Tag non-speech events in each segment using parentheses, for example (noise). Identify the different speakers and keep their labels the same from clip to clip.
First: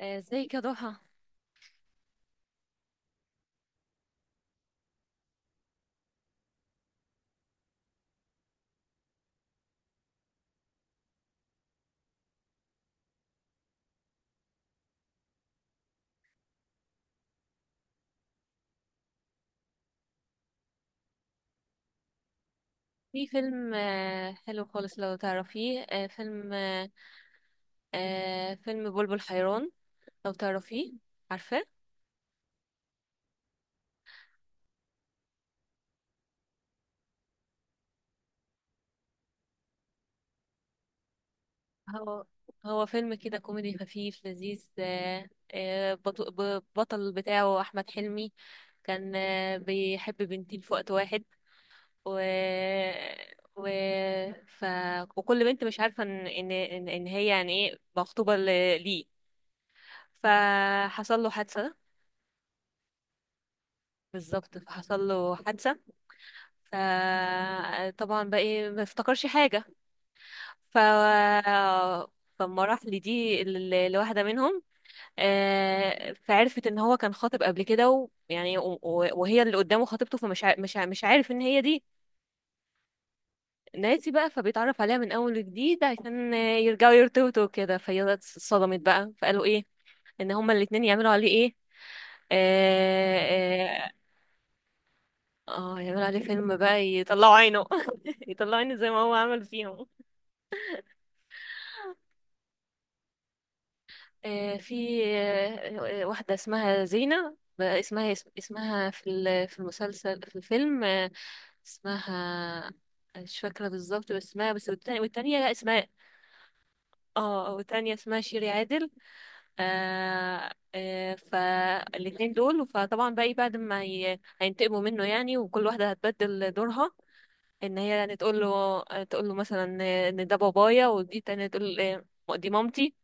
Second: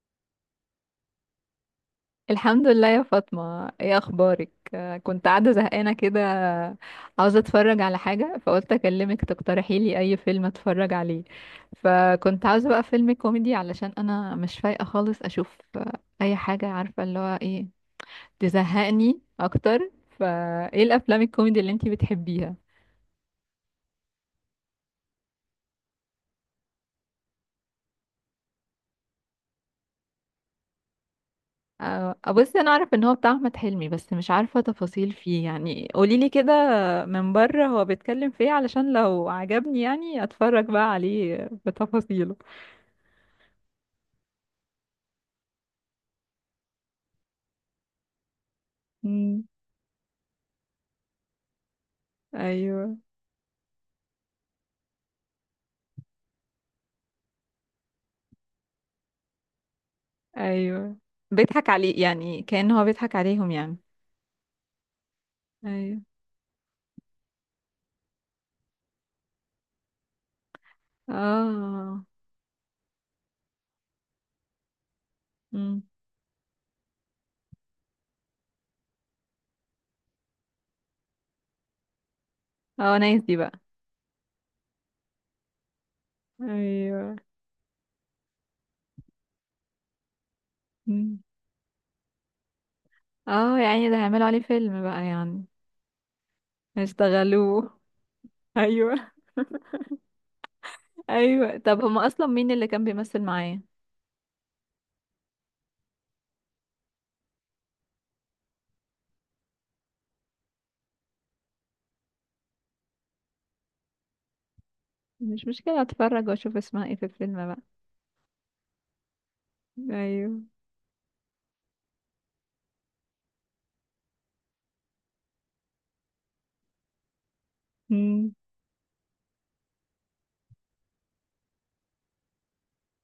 Speaker 1: ازيك يا ضحى؟
Speaker 2: الحمد لله يا فاطمة، ايه اخبارك؟ كنت قاعدة زهقانة كده، عاوزة اتفرج على حاجة، فقلت اكلمك تقترحي لي اي فيلم اتفرج عليه. فكنت عاوزة بقى فيلم كوميدي، علشان انا مش فايقة خالص اشوف اي حاجة، عارفة اللي هو ايه، تزهقني اكتر. فايه الافلام الكوميدي اللي انتي بتحبيها؟
Speaker 1: في فيلم حلو خالص لو تعرفيه. آه، فيلم آه، آه، فيلم بلبل حيران، لو تعرفيه، عارفاه؟
Speaker 2: آه، آه، بصي انا اعرف ان هو بتاع احمد حلمي، بس مش عارفه تفاصيل فيه، يعني قوليلي كده من بره، هو بيتكلم في ايه، علشان لو عجبني يعني اتفرج بقى عليه
Speaker 1: هو
Speaker 2: بتفاصيله.
Speaker 1: هو فيلم كده كوميدي خفيف لذيذ. آه، بطل بتاعه أحمد حلمي، كان
Speaker 2: امم.
Speaker 1: بيحب بنتين في وقت واحد. و...
Speaker 2: ايوه.
Speaker 1: و... ف... وكل بنت مش عارفة إن هي يعني إيه، مخطوبة ليه.
Speaker 2: ايوه
Speaker 1: فحصل له
Speaker 2: بيضحك
Speaker 1: حادثة.
Speaker 2: عليه، يعني كأن هو بيضحك عليهم يعني.
Speaker 1: بالظبط، فحصل له حادثة.
Speaker 2: ايوه.
Speaker 1: فطبعا بقى ايه، ما افتكرش حاجة. ف
Speaker 2: اه.
Speaker 1: فالمراحل دي، الواحدة منهم
Speaker 2: امم.
Speaker 1: فعرفت ان هو كان خاطب قبل كده، ويعني وهي اللي قدامه خطيبته، فمش ع- مش ع- مش عارف ان هي دي.
Speaker 2: اه، نايس دي بقى.
Speaker 1: ناسي بقى، فبيتعرف عليها من اول وجديد، عشان يرجعوا
Speaker 2: ايوه.
Speaker 1: يرتبطوا وكده، فهي اتصدمت بقى، فقالوا ايه، ان هما الاتنين يعملوا
Speaker 2: مم.
Speaker 1: عليه ايه.
Speaker 2: اه،
Speaker 1: اه,
Speaker 2: يعني ده هيعملوا عليه فيلم بقى يعني؟
Speaker 1: يعملوا عليه فيلم بقى، يطلعوا عينه
Speaker 2: هيشتغلوه.
Speaker 1: (laughs) يطلعوا
Speaker 2: (laughs)
Speaker 1: عينه زي ما
Speaker 2: ايوه.
Speaker 1: هو عمل فيهم.
Speaker 2: ايوه، طب هما اصلا مين اللي كان بيمثل معاه؟
Speaker 1: في واحدة اسمها زينة بقى، اسمها اسمها في ال- في المسلسل في الفيلم اسمها، مش فاكرة بالظبط، بس اسمها، بس. والتانية
Speaker 2: مش
Speaker 1: لا،
Speaker 2: مشكلة،
Speaker 1: اسمها،
Speaker 2: اتفرج واشوف اسمها ايه في الفيلم
Speaker 1: اه،
Speaker 2: بقى.
Speaker 1: والتانية اسمها شيري عادل.
Speaker 2: ايوه.
Speaker 1: فالاتنين دول، فطبعا بقى إيه، بعد ما هينتقموا منه يعني، وكل واحدة هتبدل دورها، ان هي يعني
Speaker 2: مم.
Speaker 1: تقول له مثلا ان ده بابايا، ودي تانية تقول دي مامتي.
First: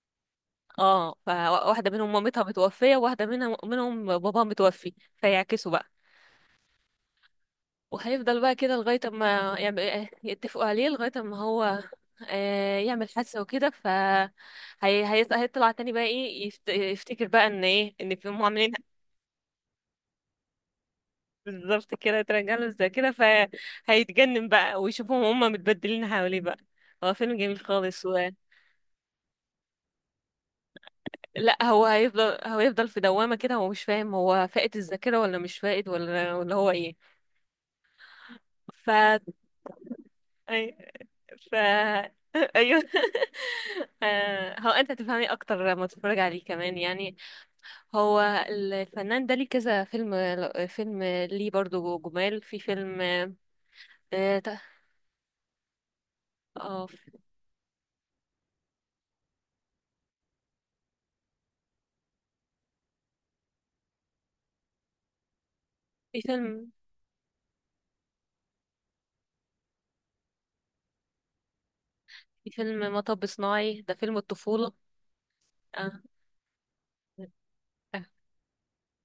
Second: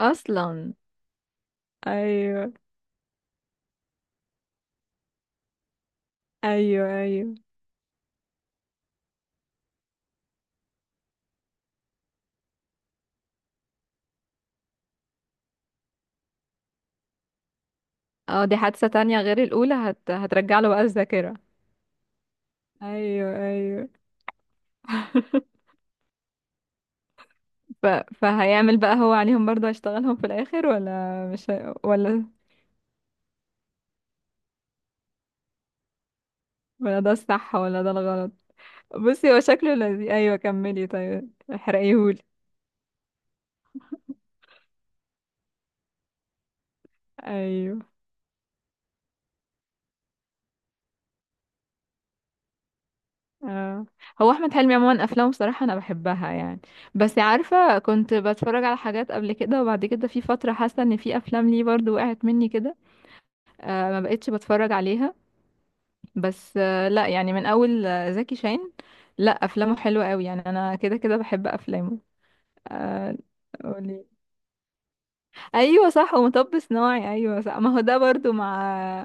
Speaker 2: اصلا.
Speaker 1: اه، فواحدة منهم مامتها
Speaker 2: ايوه.
Speaker 1: متوفية، وواحدة منهم باباها متوفي، فيعكسوا بقى.
Speaker 2: ايوه. ايوه.
Speaker 1: وهيفضل بقى كده لغاية ما يعمل، يتفقوا عليه لغاية ما هو يعمل حادثة وكده. هيطلع تاني بقى ايه، يفتكر بقى ان ايه، ان في هم
Speaker 2: اه، دي
Speaker 1: عاملين.
Speaker 2: حادثة تانية غير الاولى، هترجع له بقى الذاكرة.
Speaker 1: بالظبط كده، ترجع له زي كده.
Speaker 2: ايوه. ايوه.
Speaker 1: فهيتجنن بقى، ويشوفهم هم
Speaker 2: (laughs)
Speaker 1: متبدلين حواليه بقى. هو فيلم جميل
Speaker 2: ف...
Speaker 1: خالص.
Speaker 2: فهيعمل بقى هو عليهم برضو، هيشتغلهم في الاخر، ولا مش
Speaker 1: لا،
Speaker 2: هي...
Speaker 1: هو
Speaker 2: ولا
Speaker 1: هيفضل، هو يفضل في دوامة كده، هو مش فاهم، هو فاقد الذاكرة ولا مش فاقد، ولا هو ايه.
Speaker 2: ولا ده الصح ولا ده الغلط؟
Speaker 1: ف
Speaker 2: بصي هو شكله لذيذ، ايوه
Speaker 1: أي...
Speaker 2: كملي، طيب
Speaker 1: ف
Speaker 2: احرقيهولي.
Speaker 1: (laughs) ايوه. (laughs) هو انت تفهمي اكتر لما تتفرج عليه كمان يعني.
Speaker 2: ايوه.
Speaker 1: هو الفنان ده ليه كذا فيلم، فيلم ليه برضو، جمال في فيلم.
Speaker 2: اه، هو
Speaker 1: اه ت-
Speaker 2: احمد حلمي عموما افلامه بصراحه انا بحبها يعني،
Speaker 1: آه،
Speaker 2: بس عارفه كنت بتفرج على حاجات قبل كده وبعد كده في فتره، حاسه ان في افلام ليه برضو وقعت مني كده، ما بقتش بتفرج عليها.
Speaker 1: في
Speaker 2: بس
Speaker 1: فيلم،
Speaker 2: لا يعني، من اول زكي شان، لا افلامه حلوه قوي يعني، انا كده كده بحب افلامه.
Speaker 1: في فيلم
Speaker 2: آه.
Speaker 1: مطب صناعي، ده
Speaker 2: قولي.
Speaker 1: فيلم الطفولة.
Speaker 2: ايوه
Speaker 1: آه.
Speaker 2: صح، ومطب صناعي، ايوه صح، ما هو ده
Speaker 1: آه.
Speaker 2: برضو مع.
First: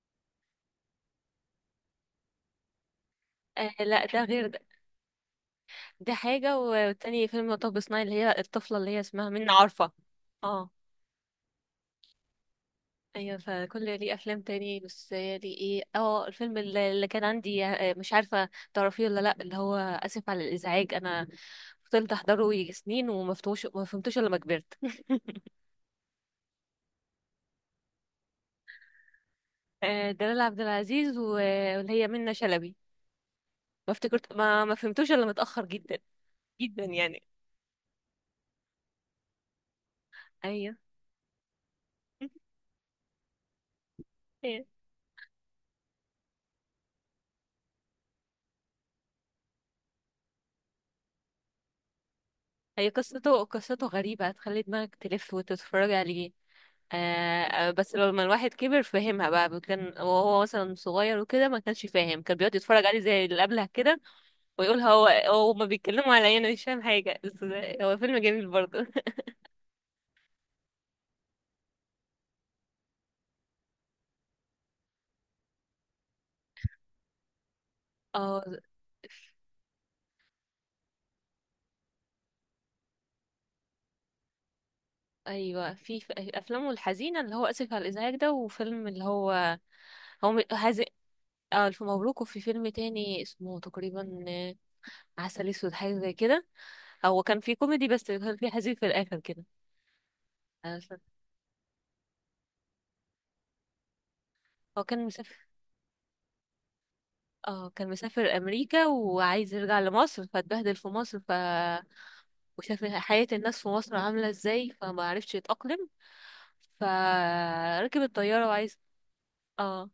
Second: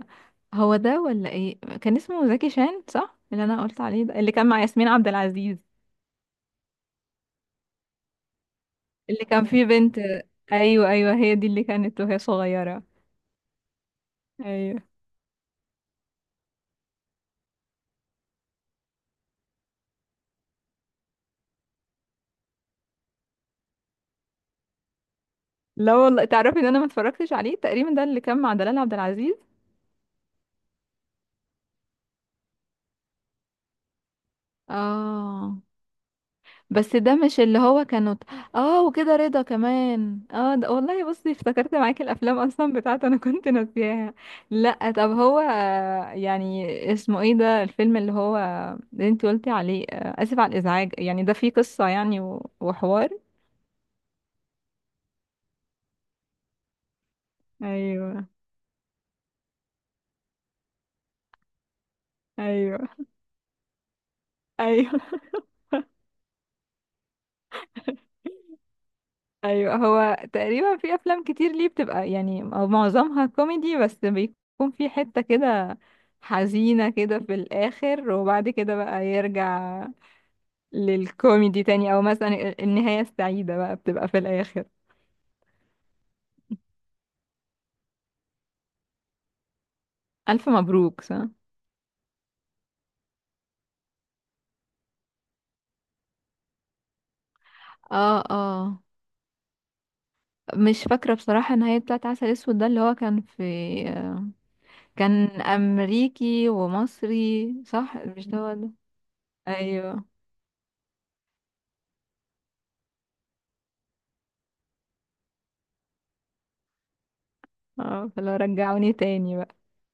Speaker 2: هو ده ولا ايه؟ كان اسمه زكي شان صح اللي انا قلت عليه
Speaker 1: لا،
Speaker 2: ده،
Speaker 1: ده
Speaker 2: اللي
Speaker 1: غير
Speaker 2: كان
Speaker 1: ده،
Speaker 2: مع ياسمين عبد العزيز؟
Speaker 1: ده حاجة، والتاني فيلم مطب صناعي، اللي هي الطفلة اللي هي
Speaker 2: اللي
Speaker 1: اسمها
Speaker 2: كان
Speaker 1: منى،
Speaker 2: فيه
Speaker 1: عارفة؟
Speaker 2: بنت.
Speaker 1: اه،
Speaker 2: ايوه، ايوه هي دي اللي كانت وهي صغيره.
Speaker 1: ايوه، فكل ليه افلام تاني،
Speaker 2: ايوه.
Speaker 1: بس هي دي ايه. اه، الفيلم اللي كان عندي، مش عارفه تعرفيه ولا لا، اللي هو اسف على الازعاج، انا فضلت احضره يجي سنين وما فتوش، ما فهمتوش الا لما كبرت (laughs)
Speaker 2: لا والله، تعرفي ان انا ما اتفرجتش عليه تقريبا، ده اللي كان مع دلال عبد العزيز.
Speaker 1: دلال عبد العزيز، واللي هي منة شلبي. ما افتكرت، ما فهمتوش الا
Speaker 2: اه.
Speaker 1: متاخر جدا، جدا
Speaker 2: بس ده
Speaker 1: يعني.
Speaker 2: مش اللي هو كانوا. اه، وكده رضا كمان، اه ده
Speaker 1: ايوه.
Speaker 2: والله، بصي افتكرت معاكي الافلام
Speaker 1: (laughs)
Speaker 2: اصلا بتاعته انا (laughs) كنت ناسياها. لا طب هو يعني اسمه ايه ده الفيلم اللي هو اللي انت قلتي عليه اسف على الازعاج، يعني ده فيه قصه يعني
Speaker 1: هي
Speaker 2: وحوار؟
Speaker 1: قصته، قصته غريبه، هتخلي دماغك تلف وتتفرج عليه. بس لما
Speaker 2: ايوه.
Speaker 1: الواحد كبر فهمها بقى. كان وهو مثلا صغير وكده ما كانش فاهم، كان بيقعد يتفرج
Speaker 2: ايوه.
Speaker 1: عليه زي اللي قبلها كده، ويقول
Speaker 2: ايوه.
Speaker 1: هو ما بيتكلموا عليا، انا مش فاهم حاجه، بس هو فيلم جميل برضه (laughs)
Speaker 2: ايوه. هو تقريبا في افلام كتير ليه بتبقى يعني، او معظمها كوميدي، بس بيكون في حتة كده حزينة كده في الاخر، وبعد
Speaker 1: اه،
Speaker 2: كده بقى يرجع للكوميدي تاني، او مثلا النهاية السعيدة بقى بتبقى في الاخر.
Speaker 1: ايوه، في افلامه الحزينه، اللي هو اسف على الازعاج ده، وفيلم اللي هو،
Speaker 2: الف
Speaker 1: هذي،
Speaker 2: مبروك صح.
Speaker 1: اه، الف مبروك. وفي فيلم تاني اسمه تقريبا عسل اسود، حاجه زي كده. هو كان في كوميدي، بس
Speaker 2: اه.
Speaker 1: كان في حزين
Speaker 2: اه،
Speaker 1: في الاخر كده. أنا
Speaker 2: مش
Speaker 1: مش
Speaker 2: فاكرة
Speaker 1: فاكرة.
Speaker 2: بصراحة النهاية بتاعت عسل اسود ده اللي هو كان في.
Speaker 1: هو كان
Speaker 2: كان
Speaker 1: مسافر.
Speaker 2: امريكي ومصري
Speaker 1: اه، كان
Speaker 2: صح،
Speaker 1: مسافر
Speaker 2: مش ده هو ده؟
Speaker 1: امريكا وعايز يرجع
Speaker 2: ايوه.
Speaker 1: لمصر، فاتبهدل في مصر. وشاف حياة الناس في مصر عاملة ازاي، فما عرفش يتأقلم. فركب
Speaker 2: اه، فلو
Speaker 1: الطيارة وعايز.
Speaker 2: رجعوني تاني بقى.
Speaker 1: اه.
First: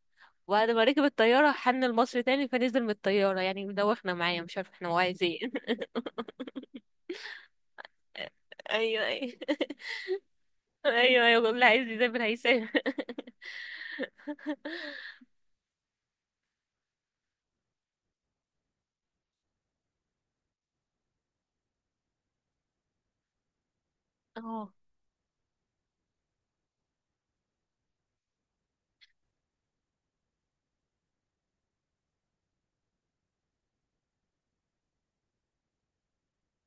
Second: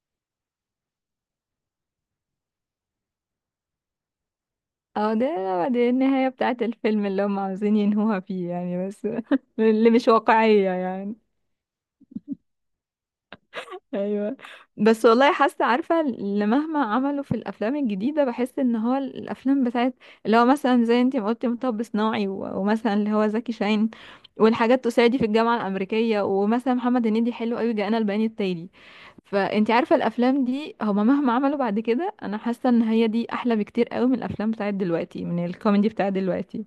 Speaker 1: وبعد ما ركب الطيارة حن لمصر تاني، فنزل من الطيارة. يعني مدوخنا معايا، مش عارفة احنا هو
Speaker 2: اه،
Speaker 1: عايز
Speaker 2: ده
Speaker 1: ايه.
Speaker 2: دي النهاية بتاعة الفيلم اللي هم عاوزين ينهوها فيه
Speaker 1: (laughs)
Speaker 2: يعني،
Speaker 1: ايوه،
Speaker 2: بس
Speaker 1: ايوه.
Speaker 2: (laughs) اللي مش واقعية
Speaker 1: (laughs)
Speaker 2: يعني.
Speaker 1: ايوه، ايوه، اللي عايز يسافر هيسافر
Speaker 2: ايوه، بس والله حاسة، عارفة اللي مهما عملوا في الافلام الجديدة، بحس ان هو الافلام بتاعت اللي هو مثلا زي انتي ما قلتي مطب صناعي ومثلا اللي هو زكي شاهين
Speaker 1: (laughs) اه،
Speaker 2: والحاجات، تساعدي في الجامعة الامريكية، ومثلا محمد هنيدي حلو قوي جاءنا البيان التالي، فانتي عارفة الافلام دي هما مهما عملوا بعد كده، انا حاسة ان هي دي احلى بكتير قوي من الافلام بتاعت دلوقتي، من الكوميدي بتاعت دلوقتي.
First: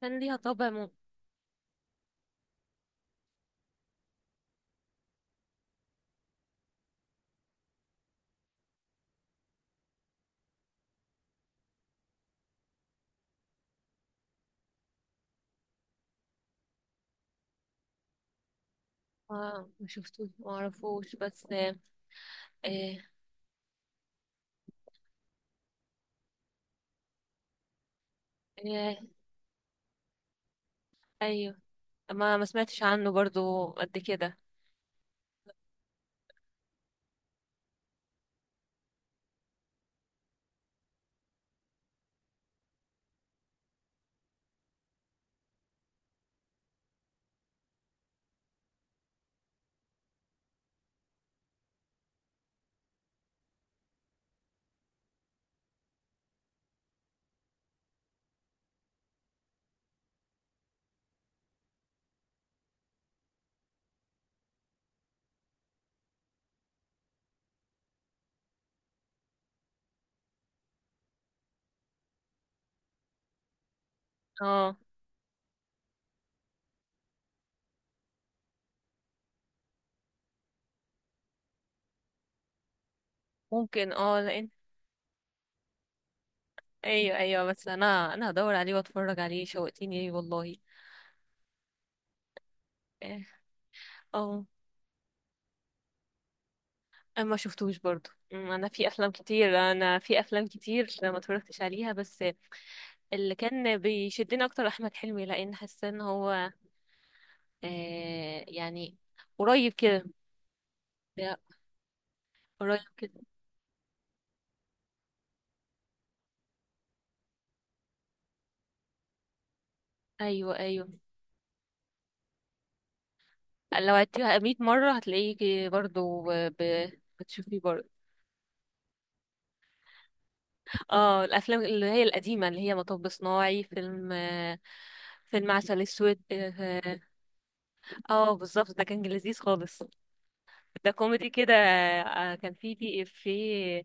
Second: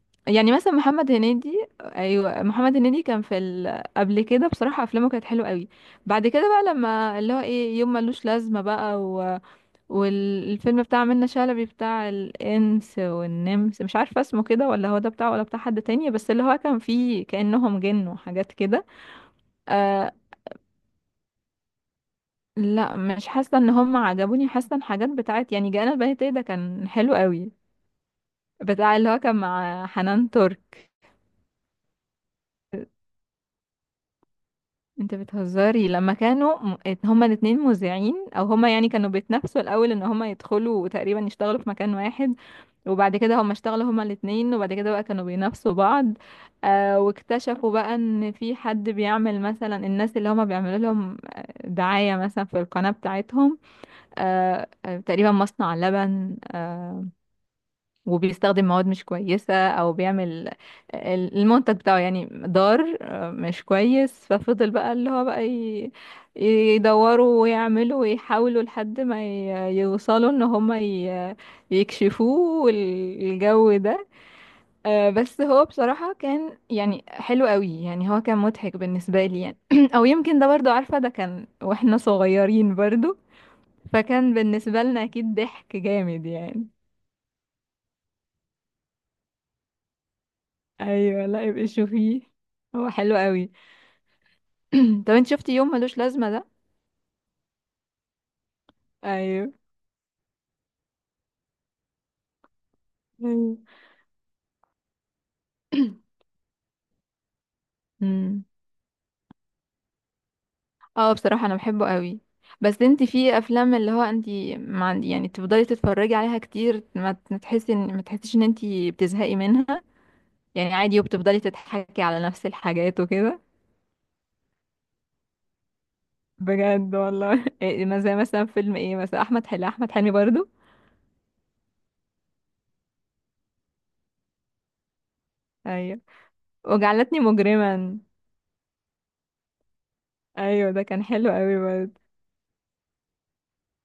Speaker 1: كان ليها
Speaker 2: يعني
Speaker 1: طابع
Speaker 2: مثلا محمد هنيدي، ايوه محمد هنيدي كان في قبل كده بصراحه افلامه كانت حلوه قوي، بعد كده بقى لما اللي هو ايه يوم ملوش لازمه بقى والفيلم بتاع منة شلبي بتاع الانس والنمس، مش عارفه اسمه كده ولا هو ده بتاعه ولا بتاع حد تاني، بس اللي هو كان فيه كانهم جن وحاجات كده.
Speaker 1: ما
Speaker 2: آه
Speaker 1: شفتوش، ما اعرفوش، بس آه
Speaker 2: لا مش حاسه ان هم عجبوني، حاسه ان حاجات بتاعت يعني جانا البيت ده كان حلو قوي،
Speaker 1: آه
Speaker 2: بتاع اللي هو كان مع حنان ترك.
Speaker 1: ايوه. ما سمعتش عنه برضو قد كده.
Speaker 2: انت بتهزري، لما كانوا هما الاتنين مذيعين، او هما يعني كانوا بيتنافسوا الاول ان هما يدخلوا وتقريبا يشتغلوا في مكان واحد، وبعد كده هما اشتغلوا هما الاتنين، وبعد كده بقى كانوا بينافسوا بعض، واكتشفوا بقى ان في حد بيعمل مثلا الناس اللي هما بيعملوا لهم دعاية مثلا في القناة بتاعتهم، تقريبا مصنع لبن وبيستخدم مواد مش كويسة، او بيعمل المنتج بتاعه يعني ضار، مش كويس، ففضل بقى اللي هو بقى يدوروا ويعملوا ويحاولوا لحد ما يوصلوا ان هما يكشفوه الجو ده.
Speaker 1: اه،
Speaker 2: بس هو بصراحة كان يعني حلو قوي يعني، هو كان مضحك بالنسبة لي يعني. (clears throat) او يمكن ده برضو، عارفة ده كان واحنا صغيرين برضو،
Speaker 1: ممكن. اه،
Speaker 2: فكان
Speaker 1: لان
Speaker 2: بالنسبة لنا اكيد ضحك جامد يعني.
Speaker 1: ايوه، ايوه، بس انا هدور عليه واتفرج عليه، شوقتيني ليه والله.
Speaker 2: ايوه لا يبقى شوفيه، هو حلو
Speaker 1: اه.
Speaker 2: قوي.
Speaker 1: آه،
Speaker 2: (clears throat) طب انت شفتي يوم ملوش لازمه ده؟
Speaker 1: انا ما شفتوش برضو. انا في افلام
Speaker 2: ايوه.
Speaker 1: كتير انا في افلام كتير ما اتفرجتش عليها، بس اللي
Speaker 2: ايوه.
Speaker 1: كان بيشدني اكتر احمد حلمي، لان حاسه ان
Speaker 2: (clears throat)
Speaker 1: هو
Speaker 2: امم.
Speaker 1: يعني قريب كده.
Speaker 2: اه
Speaker 1: لا،
Speaker 2: بصراحه انا بحبه قوي.
Speaker 1: قريب
Speaker 2: بس انت
Speaker 1: كده.
Speaker 2: في افلام اللي هو انت ما عندي يعني تفضلي تتفرجي عليها كتير، ما تحسي ان، ما تحسيش ان انت بتزهقي منها،
Speaker 1: ايوه،
Speaker 2: يعني
Speaker 1: ايوه.
Speaker 2: عادي وبتفضلي تضحكي على نفس الحاجات وكده.
Speaker 1: لو عدتيها 100 مره هتلاقيه برضو. ب-
Speaker 2: بجد والله.
Speaker 1: بتشوفيه
Speaker 2: (laughs) إيه،
Speaker 1: برضو.
Speaker 2: ما زي مثلا فيلم ايه، مثلا احمد حلمي، احمد حلمي برضو.
Speaker 1: اه، الافلام اللي هي القديمه، اللي هي مطب صناعي، فيلم فيلم عسل
Speaker 2: ايوه،
Speaker 1: اسود، اه.
Speaker 2: وجعلتني مجرما.
Speaker 1: بالظبط، ده كان لذيذ خالص.
Speaker 2: ايوه ده
Speaker 1: ده
Speaker 2: كان
Speaker 1: كوميدي
Speaker 2: حلو
Speaker 1: كده.
Speaker 2: قوي برضو.
Speaker 1: كان في في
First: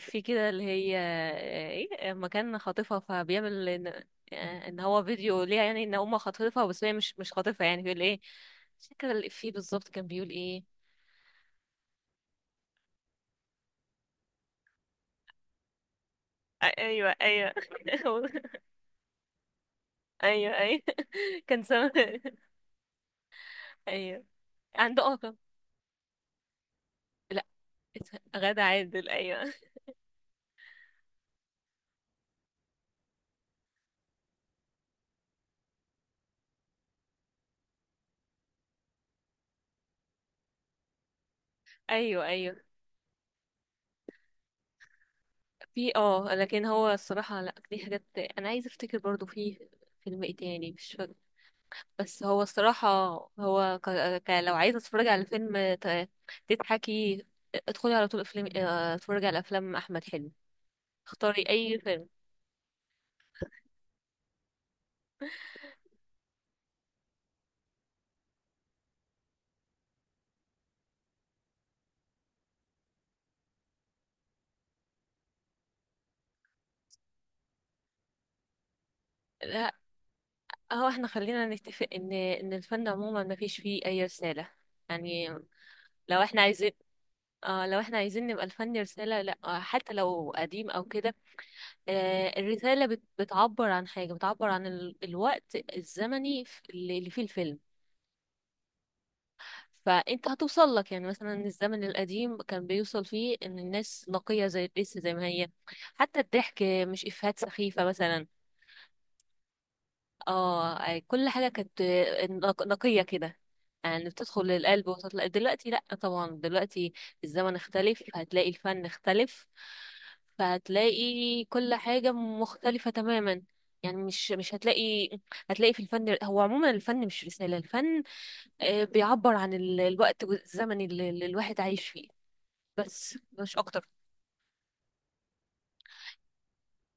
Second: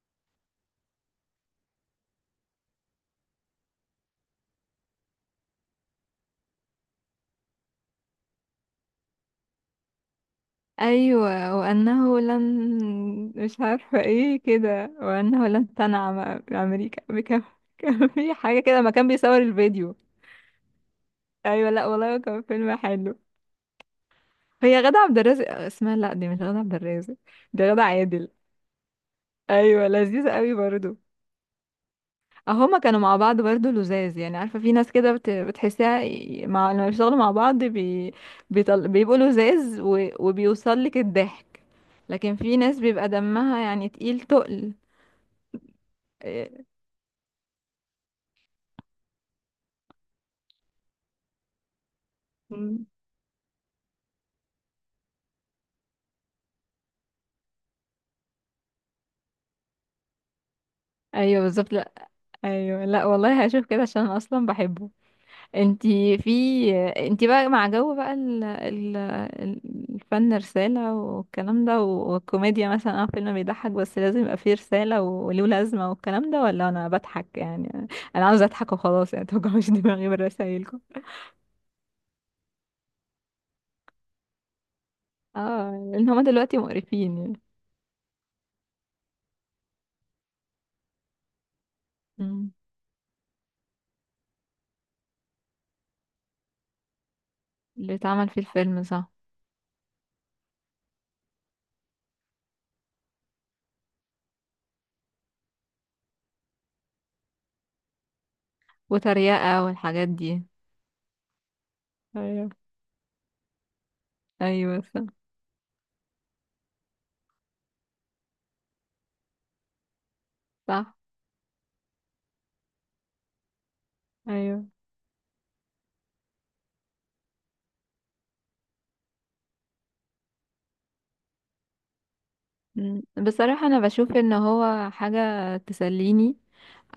Speaker 1: في كده اللي هي ايه، لما كان خاطفها فبيعمل ان، إن هو فيديو ليها، يعني ان هما خاطفها، بس هي مش خاطفها يعني، بيقول ايه، مش فاكره الافيه بالظبط كان بيقول ايه.
Speaker 2: ايوه، وانه لن مش عارفه ايه كده، وانه لن تنعم امريكا
Speaker 1: ايوه،
Speaker 2: بكم،
Speaker 1: ايوه.
Speaker 2: كان في حاجه
Speaker 1: (laughs)
Speaker 2: كده ما كان بيصور الفيديو.
Speaker 1: ايوه، ايوه، كان
Speaker 2: ايوه لا
Speaker 1: سامع (laughs)
Speaker 2: والله كان فيلم حلو.
Speaker 1: ايوه،
Speaker 2: هي غادة
Speaker 1: عنده،
Speaker 2: عبد
Speaker 1: اه، لا،
Speaker 2: الرازق اسمها، لا دي مش غادة عبد الرازق، دي غادة عادل.
Speaker 1: غادة عادل، ايوه،
Speaker 2: ايوه لذيذه قوي برضو. اه هما كانوا مع بعض برضو لزاز يعني، عارفه في ناس كده بتحسها مع لما بيشتغلوا مع بعض بيبقوا لزاز وبيوصل لك الضحك.
Speaker 1: ايوه،
Speaker 2: لكن
Speaker 1: ايوه.
Speaker 2: في ناس بيبقى دمها يعني تقيل تقل.
Speaker 1: في، اه، لكن
Speaker 2: آه،
Speaker 1: هو الصراحة، لا دي حاجات انا عايزة افتكر برضو في فيلم ايه تاني مش فاكر، بس هو
Speaker 2: مم.
Speaker 1: الصراحة، هو ك... لو عايزة تتفرجي على فيلم تضحكي، ادخلي على طول افلام، اتفرجي على افلام احمد حلمي،
Speaker 2: ايوه
Speaker 1: اختاري
Speaker 2: بالظبط.
Speaker 1: اي
Speaker 2: لا.
Speaker 1: فيلم.
Speaker 2: ايوه، لا والله هشوف كده عشان أنا اصلا بحبه. انتي في. انتي بقى مع جو بقى الفن رسالة والكلام ده والكوميديا، مثلا اه فيلم بيضحك بس لازم يبقى فيه رسالة وله لازمة والكلام ده، ولا انا بضحك يعني؟ انا عاوزة اضحك وخلاص يعني، متوجعوش (laughs)
Speaker 1: لا،
Speaker 2: دماغي برسايلكم.
Speaker 1: هو احنا خلينا نتفق ان الفن عموما ما فيش فيه اي رسالة، يعني
Speaker 2: اه لان هما
Speaker 1: لو احنا
Speaker 2: دلوقتي
Speaker 1: عايزين،
Speaker 2: مقرفين يعني.
Speaker 1: اه، لو احنا عايزين نبقى الفن رسالة، لا، حتى لو قديم او كده،
Speaker 2: مم.
Speaker 1: الرسالة بتعبر عن حاجة، بتعبر عن الوقت الزمني، اللي فيه الفيلم.
Speaker 2: اللي اتعمل فيه الفيلم صح.
Speaker 1: فانت هتوصل لك، يعني مثلا الزمن القديم كان بيوصل فيه ان الناس نقية، زي لسه زي ما هي. حتى الضحك، مش افيهات سخيفة مثلا.
Speaker 2: وتريقة والحاجات دي.
Speaker 1: اه، كل حاجة كانت
Speaker 2: ايوه.
Speaker 1: نقية كده، يعني بتدخل
Speaker 2: ايوه.
Speaker 1: للقلب
Speaker 2: صح.
Speaker 1: وتطلع. دلوقتي لأ، طبعا دلوقتي الزمن اختلف، هتلاقي الفن اختلف،
Speaker 2: صح.
Speaker 1: فهتلاقي كل حاجة مختلفة تماما، يعني مش
Speaker 2: ايوه.
Speaker 1: هتلاقي، هتلاقي في الفن، هو عموما الفن مش رسالة، الفن بيعبر عن الوقت والزمن اللي الواحد عايش فيه،
Speaker 2: مم.
Speaker 1: بس مش
Speaker 2: بصراحة أنا
Speaker 1: أكتر.
Speaker 2: بشوف إن هو حاجة تسليني،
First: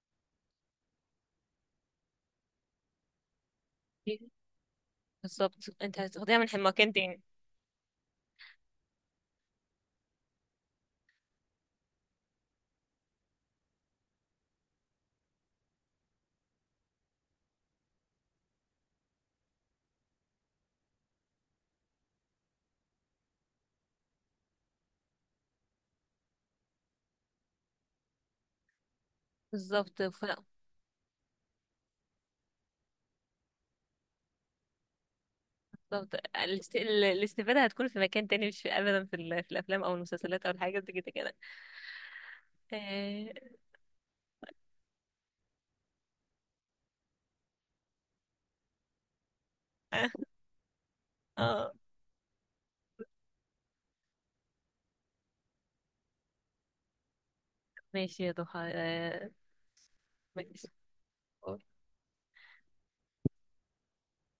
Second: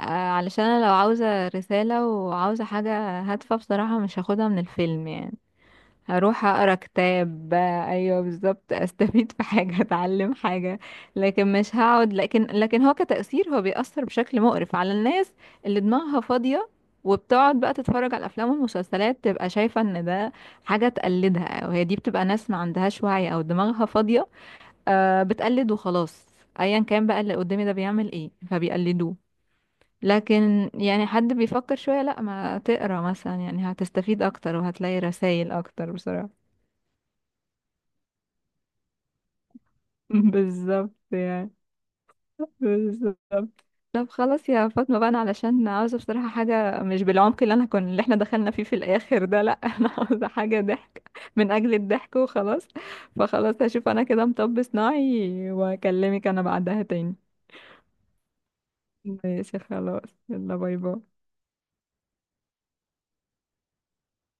Speaker 2: آه، علشان أنا لو عاوزة رسالة وعاوزة حاجة هادفة بصراحة مش هاخدها من الفيلم يعني،
Speaker 1: بالظبط، انت هتاخديها
Speaker 2: هروح
Speaker 1: من
Speaker 2: أقرأ
Speaker 1: مكان تاني.
Speaker 2: كتاب. أيوه بالظبط. (laughs) أستفيد في حاجة، أتعلم حاجة، لكن مش هقعد، لكن هو كتأثير هو بيأثر بشكل مقرف على الناس، اللي دماغها فاضية وبتقعد بقى تتفرج على الأفلام والمسلسلات، تبقى شايفة إن ده حاجة تقلدها، وهي دي بتبقى ناس ما عندهاش وعي أو دماغها فاضية، بتقلد وخلاص. ايا كان بقى اللي قدامي ده بيعمل ايه فبيقلدوه.
Speaker 1: بالظبط
Speaker 2: لكن يعني حد بيفكر شوية، لا ما تقرا مثلا يعني هتستفيد اكتر وهتلاقي رسائل اكتر
Speaker 1: بالظبط
Speaker 2: بصراحة.
Speaker 1: الاستفادة هتكون في مكان تاني، مش في ابدا في, في الافلام او
Speaker 2: (laughs)
Speaker 1: المسلسلات او الحاجات دي
Speaker 2: بالظبط
Speaker 1: كده كده.
Speaker 2: يعني،
Speaker 1: آه،
Speaker 2: بالظبط. طب خلاص يا فاطمة بقى، انا علشان عاوزة بصراحة حاجة مش بالعمق اللي انا كنا اللي احنا دخلنا فيه في الاخر ده، لا. (laughs) انا
Speaker 1: آه،
Speaker 2: عاوزة حاجة ضحك من
Speaker 1: آه.
Speaker 2: اجل الضحك وخلاص. فخلاص هشوف انا كده مطب صناعي واكلمك انا بعدها تاني.
Speaker 1: ماشي يا ضحى.
Speaker 2: ماشي خلاص يلا
Speaker 1: ماشي.
Speaker 2: باي باي.